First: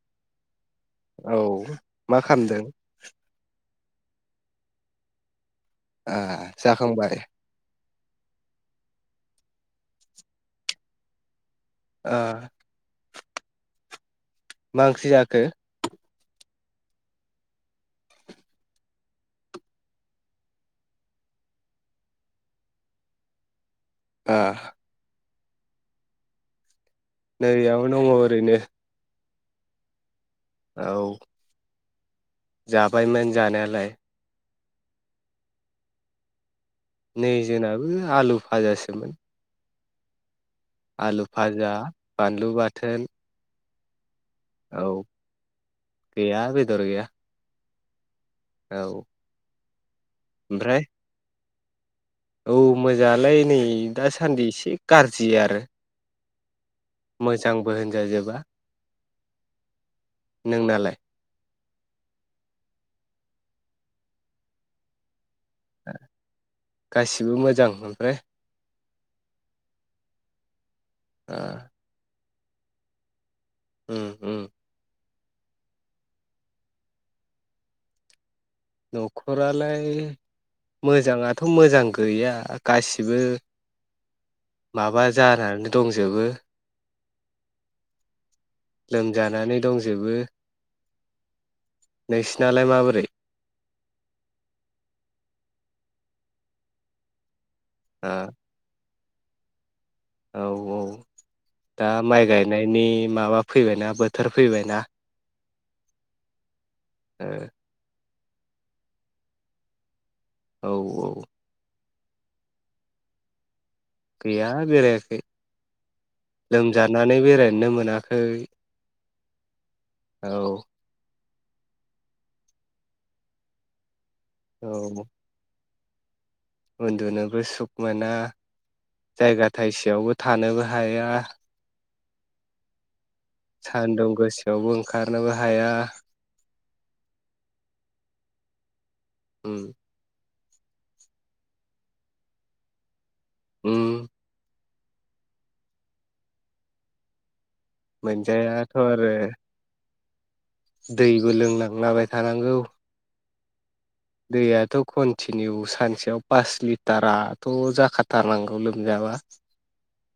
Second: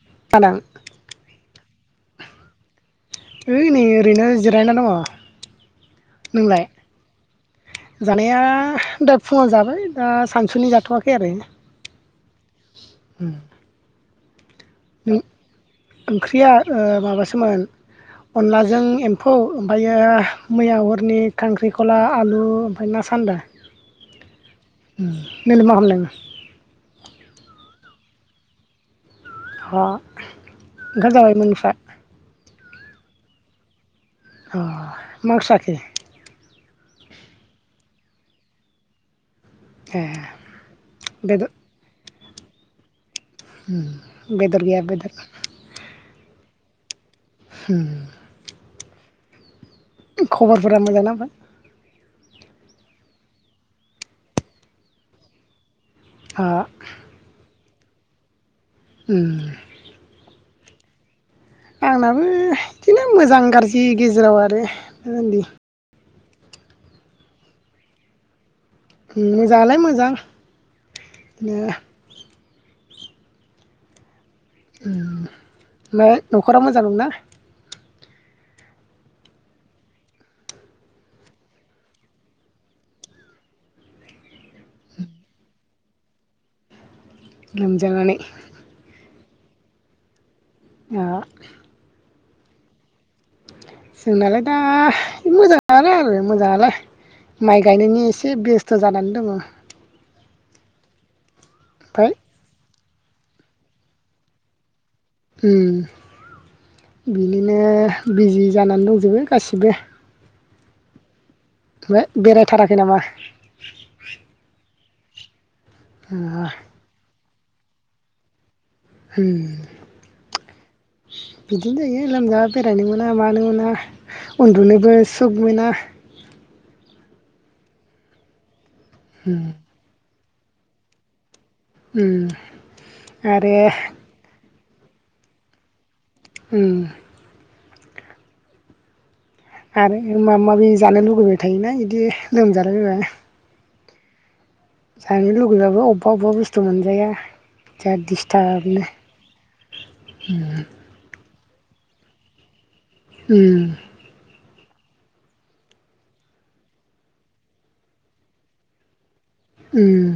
[unintelligible] औ मा खामदों? ओइ नै ओरैनो जिरायना दङ। ओ नोंलाय? जाखांबाय जानाया दा फुङाव जाबाय दा सानसुनि जाथ'वाखै आरो। ओ उम मा ओंख्रि जाखो? ओंख्रिया ओ माबासोमोन, नलाजों एम्फौ ओमफ्रायो मैया हरनि खांख्रिखला आलु ओमफफ्राय ना सान्दा। आ नोलाय मा खामनायमोन? नैयाबो दङ ओरैनो। हा ओंखाम औ जाबायमोनफ्रा जाबायमोन जानायालाय। अ मा ओंख्रि जाखो? नै जोनाबो आलु भाजासोमोन। ए। आलु बेदर भाजा बानलु बाथोन उम। बेदर गैया औ बेदर गैया बेदर गैया। होम। औ। खबरफोरा ओमफ्राय मोजां ना? औ मोजाङालाय नै दासान्दि एसे गाज्रि आरो। हा मोजांबो होनजाजोबा। उम। नोंनालाय? आंनाबो इदिनो मोजां गाज्रि गेजेराव आरो [inaudible] गासिबो मोजां ओमफ्राय? मोजाङालाय मोजां। Oh no. उम उम। उम ना न'खराव मोजां दंना। न'खरालाय मोजाङाथ' मोजां गैया गासिबो माबा जानानै दंजोबो। लोमजानानै। लोमजानानै दंजोबो। अ। नोंसिनालाय माबोरै? जोंनालाय दा मोजाङानो आरो मोजाङालाय। माइ गायनायनि आ एसे बेस्थ' जानानै दङ। औ औ। दा ओमफ्राय माइ गायनायनि माबा फैबायना बोथोर फैबायना? उम ओ बिनिनो बिजि जानानै दंजोबो गासिबो। औ औ। ओमबाय बेरायथाराखै नामा? खै। ओ लोमजानानै बेराय नो मोनाखै। हम औ बिदिनो जायो लोमजाबा बेरायनो मोना मानो मोना औ उन्दुनोबो सुख मोना। उन्दुनोबो सुख मोना। उम जायगा थाइसेयावबो थानोबो हाया। उम आरो सान्दुं गोसा यावबो ओंखारनोबो हाया। ओम उम आरो माबा माबि जानो लुुबैबाय थायोना इदि लोमजालाय बायबा उम जानो लुबैबाबो अबेबा अबेबा बुस्थु मोनजाया। जा मोनजायाथ' दिस्थाबनो आरो [unintelligible] गोलोंनांलाबाय थानांगौ उम दैयाथ' कन्टिनिउ सानसेयाव पास लिटाराथ' जाखाथारनांगौ लोमजाबा। ओम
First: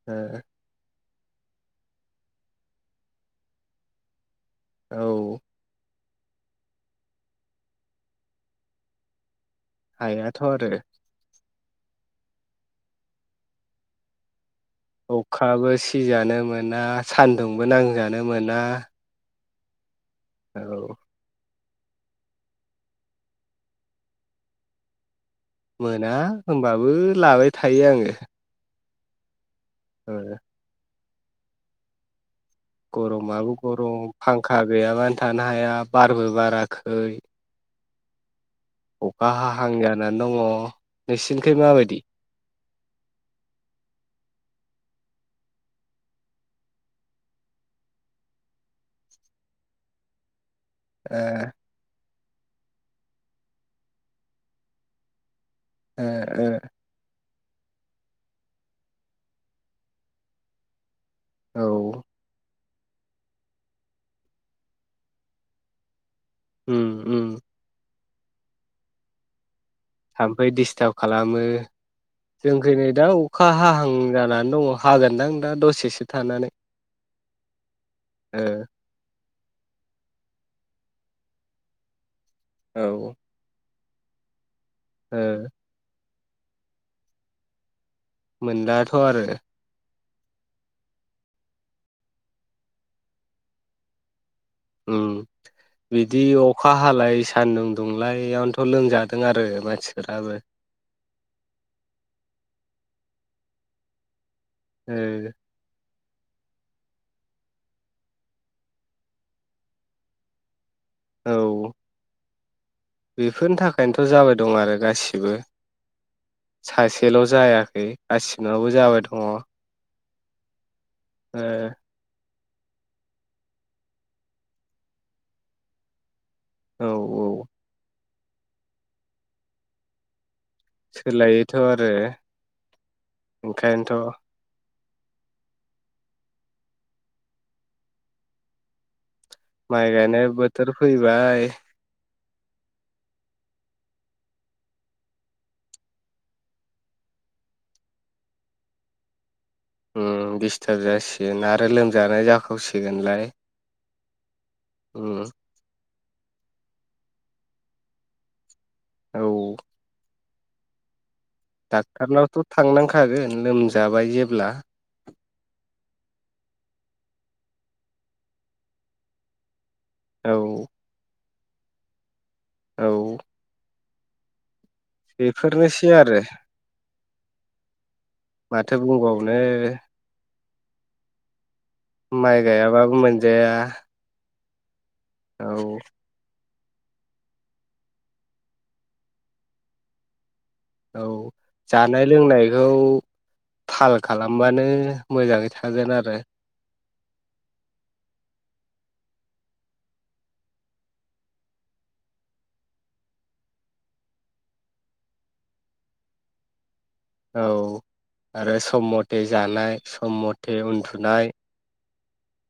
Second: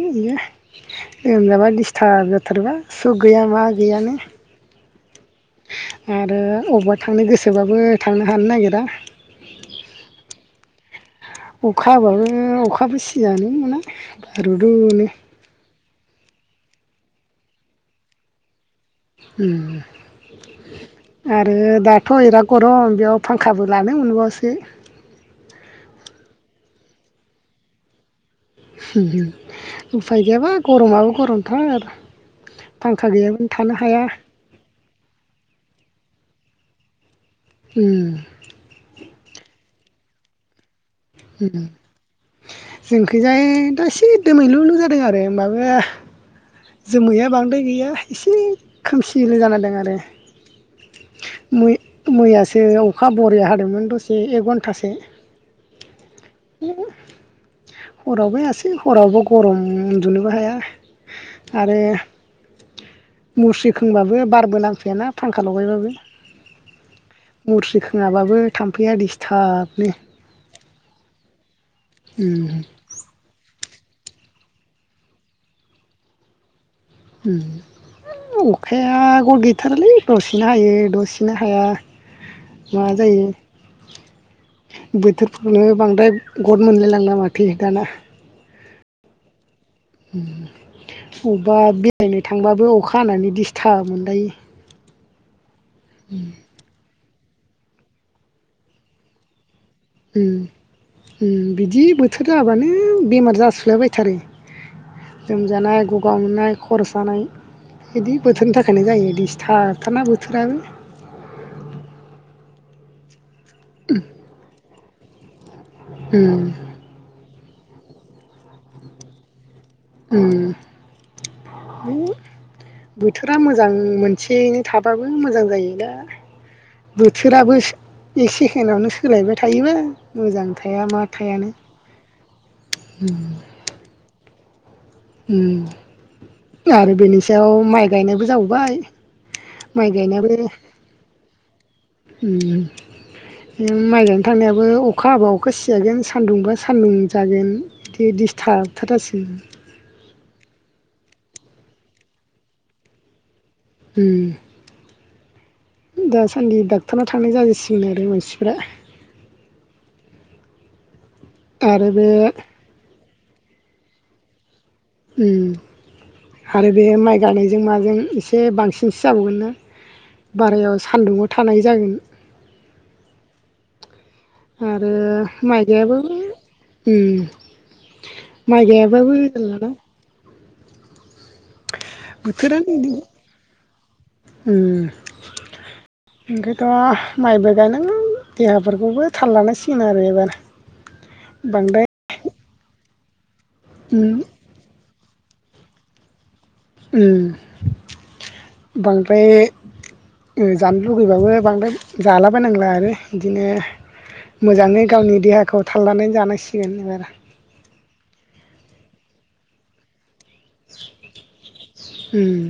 बिया ओ लोमजाबा दिस्थार्ब जाथारोबा सुख गैया मा गैयानो। औ आरो अबावबा थांनो गोसोबाबो थांनो हानो नागिरा। हायाथ' आरो। अखा हाबाबो अखाबो सिजानो मोना। रु रु नो। जानो मोना सान्दुंबो नांजानो मोना। ओम औ आरो दाथ' बिराद गरम बेयाव फांखाबो लानो मोनबावासो। मोना होनबाबो लाबाय थायो आङो। [unintelligible] ओ उफाय गैयाबा गरमाव गरमथार फांखा गरमाबबो गैयाबानो थानो हाया गरम फांखा गैयाबानो थानो हाया बारबो बाराखै। ओम। अखा हाहां जानानै दङ नोंसिनिथि उम माबायदि? जोंखैजाय दा एसे दोमैल'ल' जादों आरो ओमबाबो जोमैया बांद्राय गैया एसे खोमसिल' जाना दों आरो ए। मैयासो अखा बरिया हादोमोन दसे एक घन्टासो ओ ओ। हरावबो हायासै हरावबो गरम उन्दुनोबो हाया। आरो औ मुस्रि खोंबाबो बारबो नांफैयाना फांखा लगायबाबो ओम ओम। नाबाबो थाम्फैया डिस्थार्ब थाम्फै डिस्टार्ब खालामो उम जोंखै नै दा अखा हाहां उम जानानै दङ हागोनदां दा दसेसो थानानै। [unintelligible] अखाया गद थारालै दसेनो हायो दसेनो हाया। मा ओ जायो? ओ बोथोरफोरनो बांद्राय गट मोनलायलांना माथो दाना। मोनलाथ' आरो। अबेबा बेरायनो थांबाबो अखा हानानै दिसथाब मोनलायो। उम। बिदि अखा हालाय सा सान्दुं दुंलायावनोथ' लोंजादों आरो मा उम उम बिदि बोथोर जाबानो बेमार जासुलाायबायथारो। ओ जोमजानाय ग ग-गा मोननाय खर' सानाय इदि बोथोरनि थाखायनो जायो दिसथाब थारना बोथोराबो। औ। बेफोरनि थाखायनोथ' जाबाय दं आरो गासि उम [inaudible] सासेल' जाया। [unintelligible] गासिनावबो जाबाय दङ'। उम बोथोरा मोजां मोनसेयैनो थाबाबो मोजां जायो दा औ बोथोराबो एक सेकेणडआवनो सोलायबाय थायोबा मोजां थाया मा थायानो सोलायोथ' आरो उम ओंखायनोथ' आरो बेनि सायाव माइ गायनायबो जाबावबायय माइ गायनाय बोथोर फैबाय माइजनो थांनायाबो अखा हाबा अखा सिजागोन सान्दुंबा सान्दुं जागोन बिदि दिडिस्थाबथार जासिगोन दिस्टाब जासिगोन आरो लोमजानाय जाखावसिगोनलाय उम उम दासान्दि डक्टरनाव थांनाय जाजोबसिगोन आरो मानसिफ्रा ओ आरो बे डक्टारनावथ थांनांखा खागोन लोमजाबाय जेब्ला उम आरो बे माइ गायनायजों माजों एसे बांसिनसो जाबावगोन ना औ बारायाव सान्दुंङआव थानाय जागोन औ आरो माइ बेफोरनोसै गायाबाबो आरो उम माइ माथो गायाबाबो बुंबावनो जाया ना माइ गायाबाबो मोनजाया उम औ ओंखायथ' माइबो गायनांगोन देहाफोरखौबो थाल लानांसिगोन आरो एबार औ बांद्राय जानाय लोंनायखौ थाल उम खालामबानो मोजाङै थागोन आरो उम बांद्राय ओ जानो लुबैबाबो बांद्राय जालाबायनांला आरो बिदिनो मोजाङै गावनि देहाखौ थालनानै जानांसिगोन एबार औ आरो सम मथे जानाय सम म थे उदुनाय उम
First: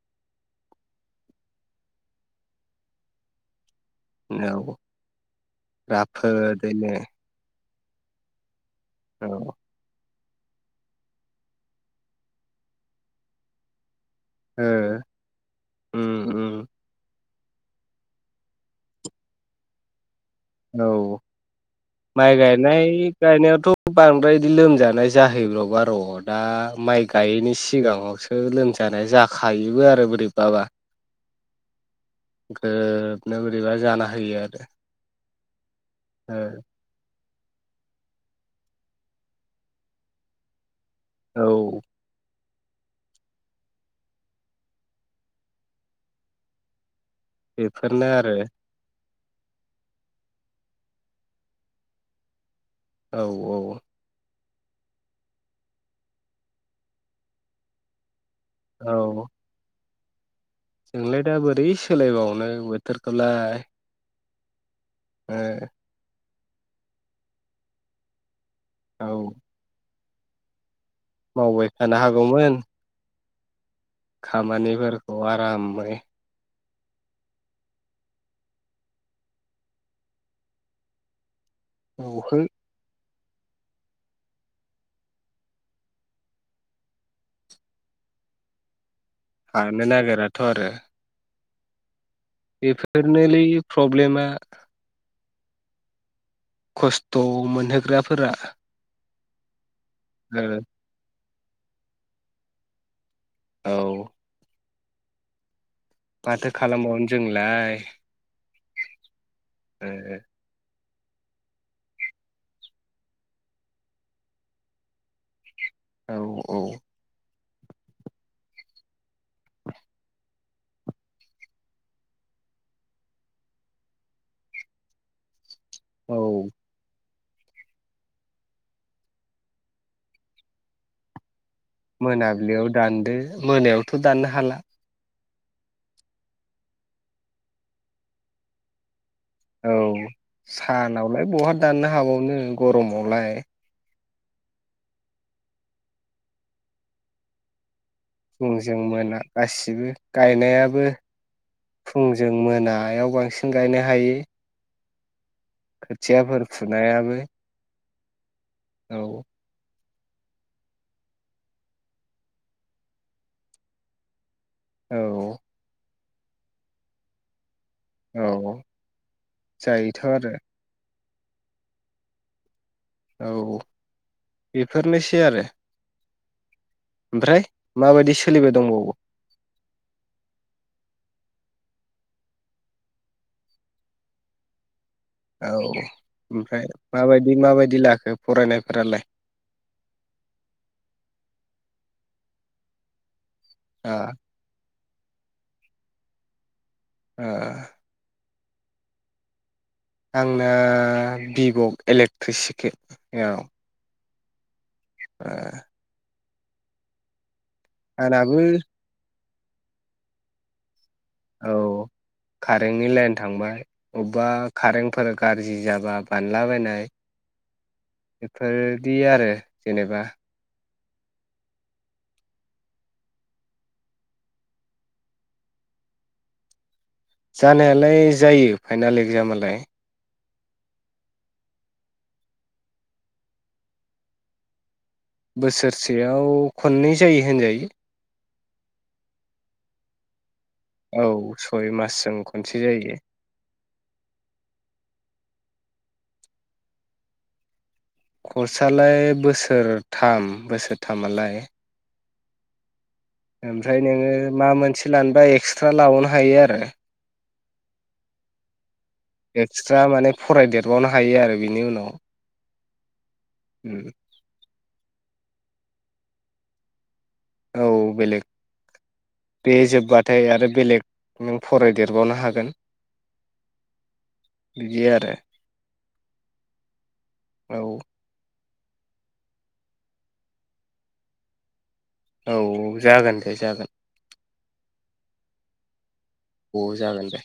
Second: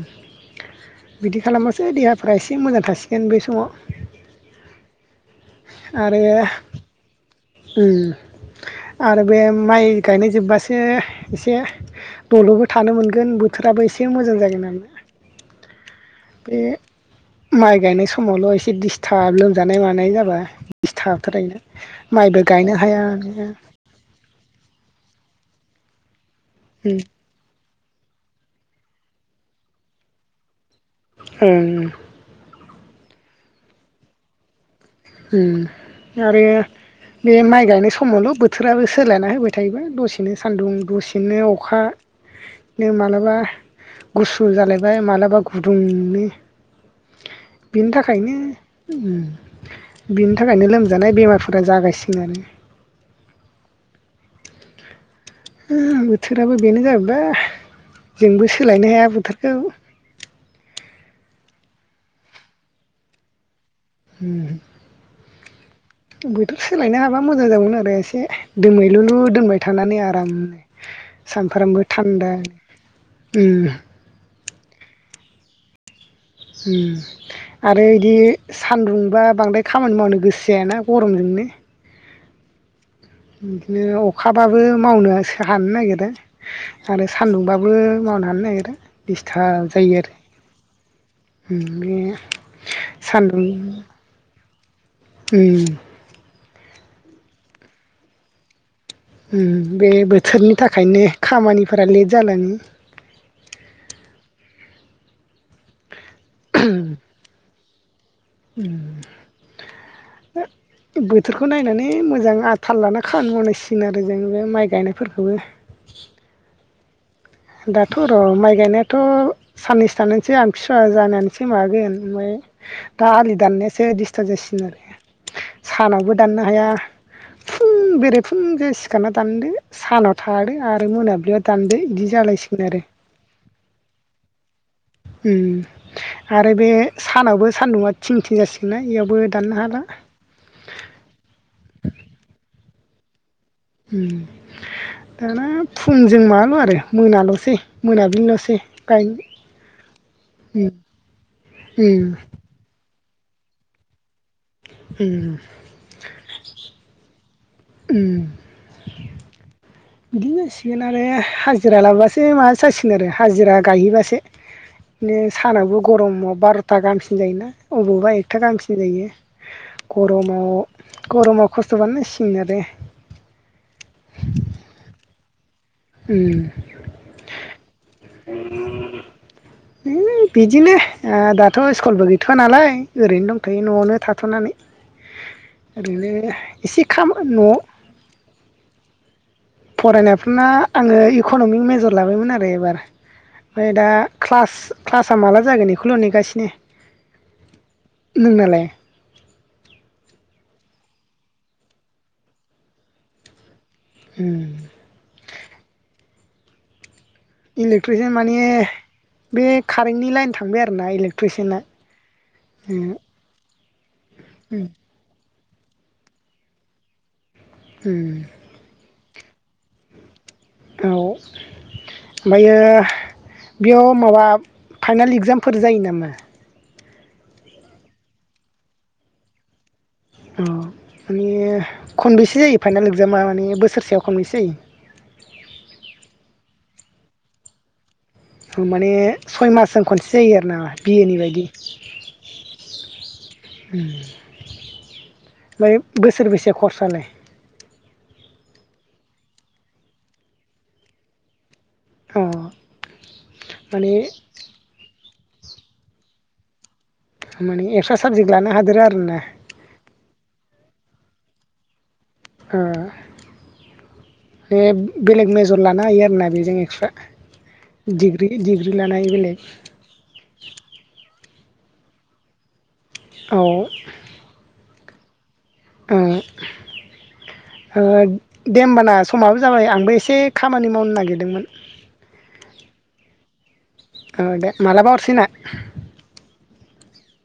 बिदि खालामासै देहाफ्रा एसे मोजां थासिगोन बै समाव औ आरो राफोदैनो उम आरो औ बे माइ गायनाय जोब्बासो एसे दल'बो थानो मोनगोन बोथोराबो एसे ए मोजां ओ जागोन आरोना। उम उम बे। माइ गायनाय समावल' एसे दिडिस्थाब लोमजानाय मानाय जाबाय। औ माइ गायनो गायनाय हाया माया। गायनायावथ' बांद्राय बिदि लोमजानाय जाहैब्र'बा रद दा माइ गायैनिसि सिगाङावसो लोमजानाय जाखायोबो आरो बोरैबाबा उम। ग्रोबनो बोरैबा जाना होयो आरो। उम आरो। बे माइ गायनाय समावल' बोथोराबो सोलायना होबाय थायोमा दसेनो सान्दुं दसेनो अखा औ बिदिनो माब्लाबा गुसु जालायबाय माब्लाबा गुदुंनो बेनि बेफोरनो थाखायनो आरो उम। बिनि थाखायनो लोमजानाय बेमारफोरा जागायसिगोनानो आरो। औ औ। उम बोथोराबो बेनो जाहैबाय। जोंबो सोलायनो हाया औ बोथोरखौ। जोंलाय दा बोरै सोलायबावनो बोथोरखौलाय। उम। ओ। बोथोर सोलायनो हाबा मोजां जागौमोन आरो एसे। औ दोमैलुलु दोनबाय थानानै आरो। [unintelligible] मावबाय सानफ्रामबो थानो थान्दा हागौमोन उम। खामानिफोरखौ आरामै उम आरो बिदि सान्दुंबा बांद्राय खामानि मावनो गोसो जायाना गरमजोंनो। [unintelligible] बिदिनो अखाबाबो मावनो हानो नागिरा आरो सान्दुंबाबो मावनो हानो नागिरा दिस्टार्ब हानो जायो आरो नागिराथ' आरो। [unintelligible] सान्दुं बेफोरनोलै प्रब्लेमा उम। खस्थ' मोनहोग्राफोरा। उम। बे ओ बोथोरनि थाखायनो खामानिफोरा लेट जालाङो औ। माथो खालामबावनो जोंलाय उम ओ बोथोरखौ नायनानै मोजां आ थाल लाना खामानि मावनांसिगोन आरो जों बे माइ गायनायफोरखौबो औ औ। दाथ' र' माइ गायनायाथ' साननैसो थानोसै आं फिसा जानानैसो माबागोन ओमफ्राय दा आलि दाननायासो डिस्थार्ब जासिगोन आरो। सानावबो औ दाननो हाया फुं बेरे फुंजा सिखारना दानदो सानाव थादो आरो मोनाब्लियाव दान्दो। मोनाबिलियाव दान्दो मोनायावथ' दाननो हाला उम आरो बे सानावबो सान्दुङा थिं थिं जासिगोन बेयावबो औ सानावलाय बहा दाननो हाबावनो गरमावलाय ओम दाना फुंजों माबाल' आरो मोनाल'सै मोनाबिलिल'सै फुंजों मोना गायनो गासिबो गायनायाबो फुंजों मोनायाव बांसिन गायनो हायो। ओम खोथियाफोर फुनायाबो उम औ बिदिनो जासिगोन आरो हाजिरा लाबासो माबा जासिगोन आरो हाजिरा गायहैबासो बिदिनो औ सानाबो गरमाव बार'था गाहामसिन जायोना अबावबा एकथा औ गाहामसिम जायो जायोथ' आरो गरमाव गरमाव खस्थ'बानो सिं आरो औ बेफोरनोसै सै आरो ओम ओमफ्राय माबायदि सोलिबाय दंबावो बिदिनो ओ दाथ' स्कुलबो गैथ'आ नालाय ओरैनो दंथ'यो न'आवनो थाथ'नानै औ ओरैनो ओमफ्राय एसे खाम माबायदि न' माबायदि लाखो फरायनायफोरालाय फरायनायफोरना आङो इक'न'मिक मेजर लाबायमोन आरो एबार ओमफाय दा ओ क्लास क्लासा माला जागोन इखौल' नेगासिनो ओ नोंनालाय आंना भिभ' इलेक्ट्रिसिक आव ओम ओ इलेक्ट्रिसियान माने आंनाबो बे खारेन्टनि लाइन थांबाय आरोना इलेक औ खारेन्टनि लाइन थांबाय अब्बा उम खारेन्टफोर गाज्रि जाबा बानलाबायनाय [unintelligible] दि आरो जेनेबा औ ओमफायो बेयाव माबा फाइनाल इगजामफोर जायो नामा? जानायालाय जायो फाइनाल एक्जामालाय। अ माने खनबेैसे जायो फाइनाल एक्जामा माने बोसोरसेयाव खनबैसे जायो? बोसोरसेयाव खननै जायो होनजायो। माने सय मासजों खनसे जायो आरो ना बि ए औ नि बायदि सय मासजों खनसे जायो ओम फाय बोसोरबैसे खर्स आलाय? खर्स आलाय बोसोरथाम बोसोरथामलाय अ ओमफ्राय माने नोङो मा मोनसे लानो बा एक्सट्रा लाबावनो हायो आरो। माने एक्स्रा साबजेक्ट लानो हादेरो आरो एक्सट्रा माने फरायदेरबावनो हायो आरो बिनि उनाव। हो बे बेलेग मेज जर लानो हायो आरोना बेजों एक्स्रा? औ बेलेग बेलेग बे जोब्बाथाय आरो बेलेग नों फरायदेरबावनो हागोन। औ बिदि आरो। ओ [unintelligible] औ दे होमबा ना समाबो जाबाय आंबो एसे खामानि मावनो नागिरदोंमोन। औ जागोन। दे जागोन। ओ दे मालाबा हरसिना। अ जागोन दे।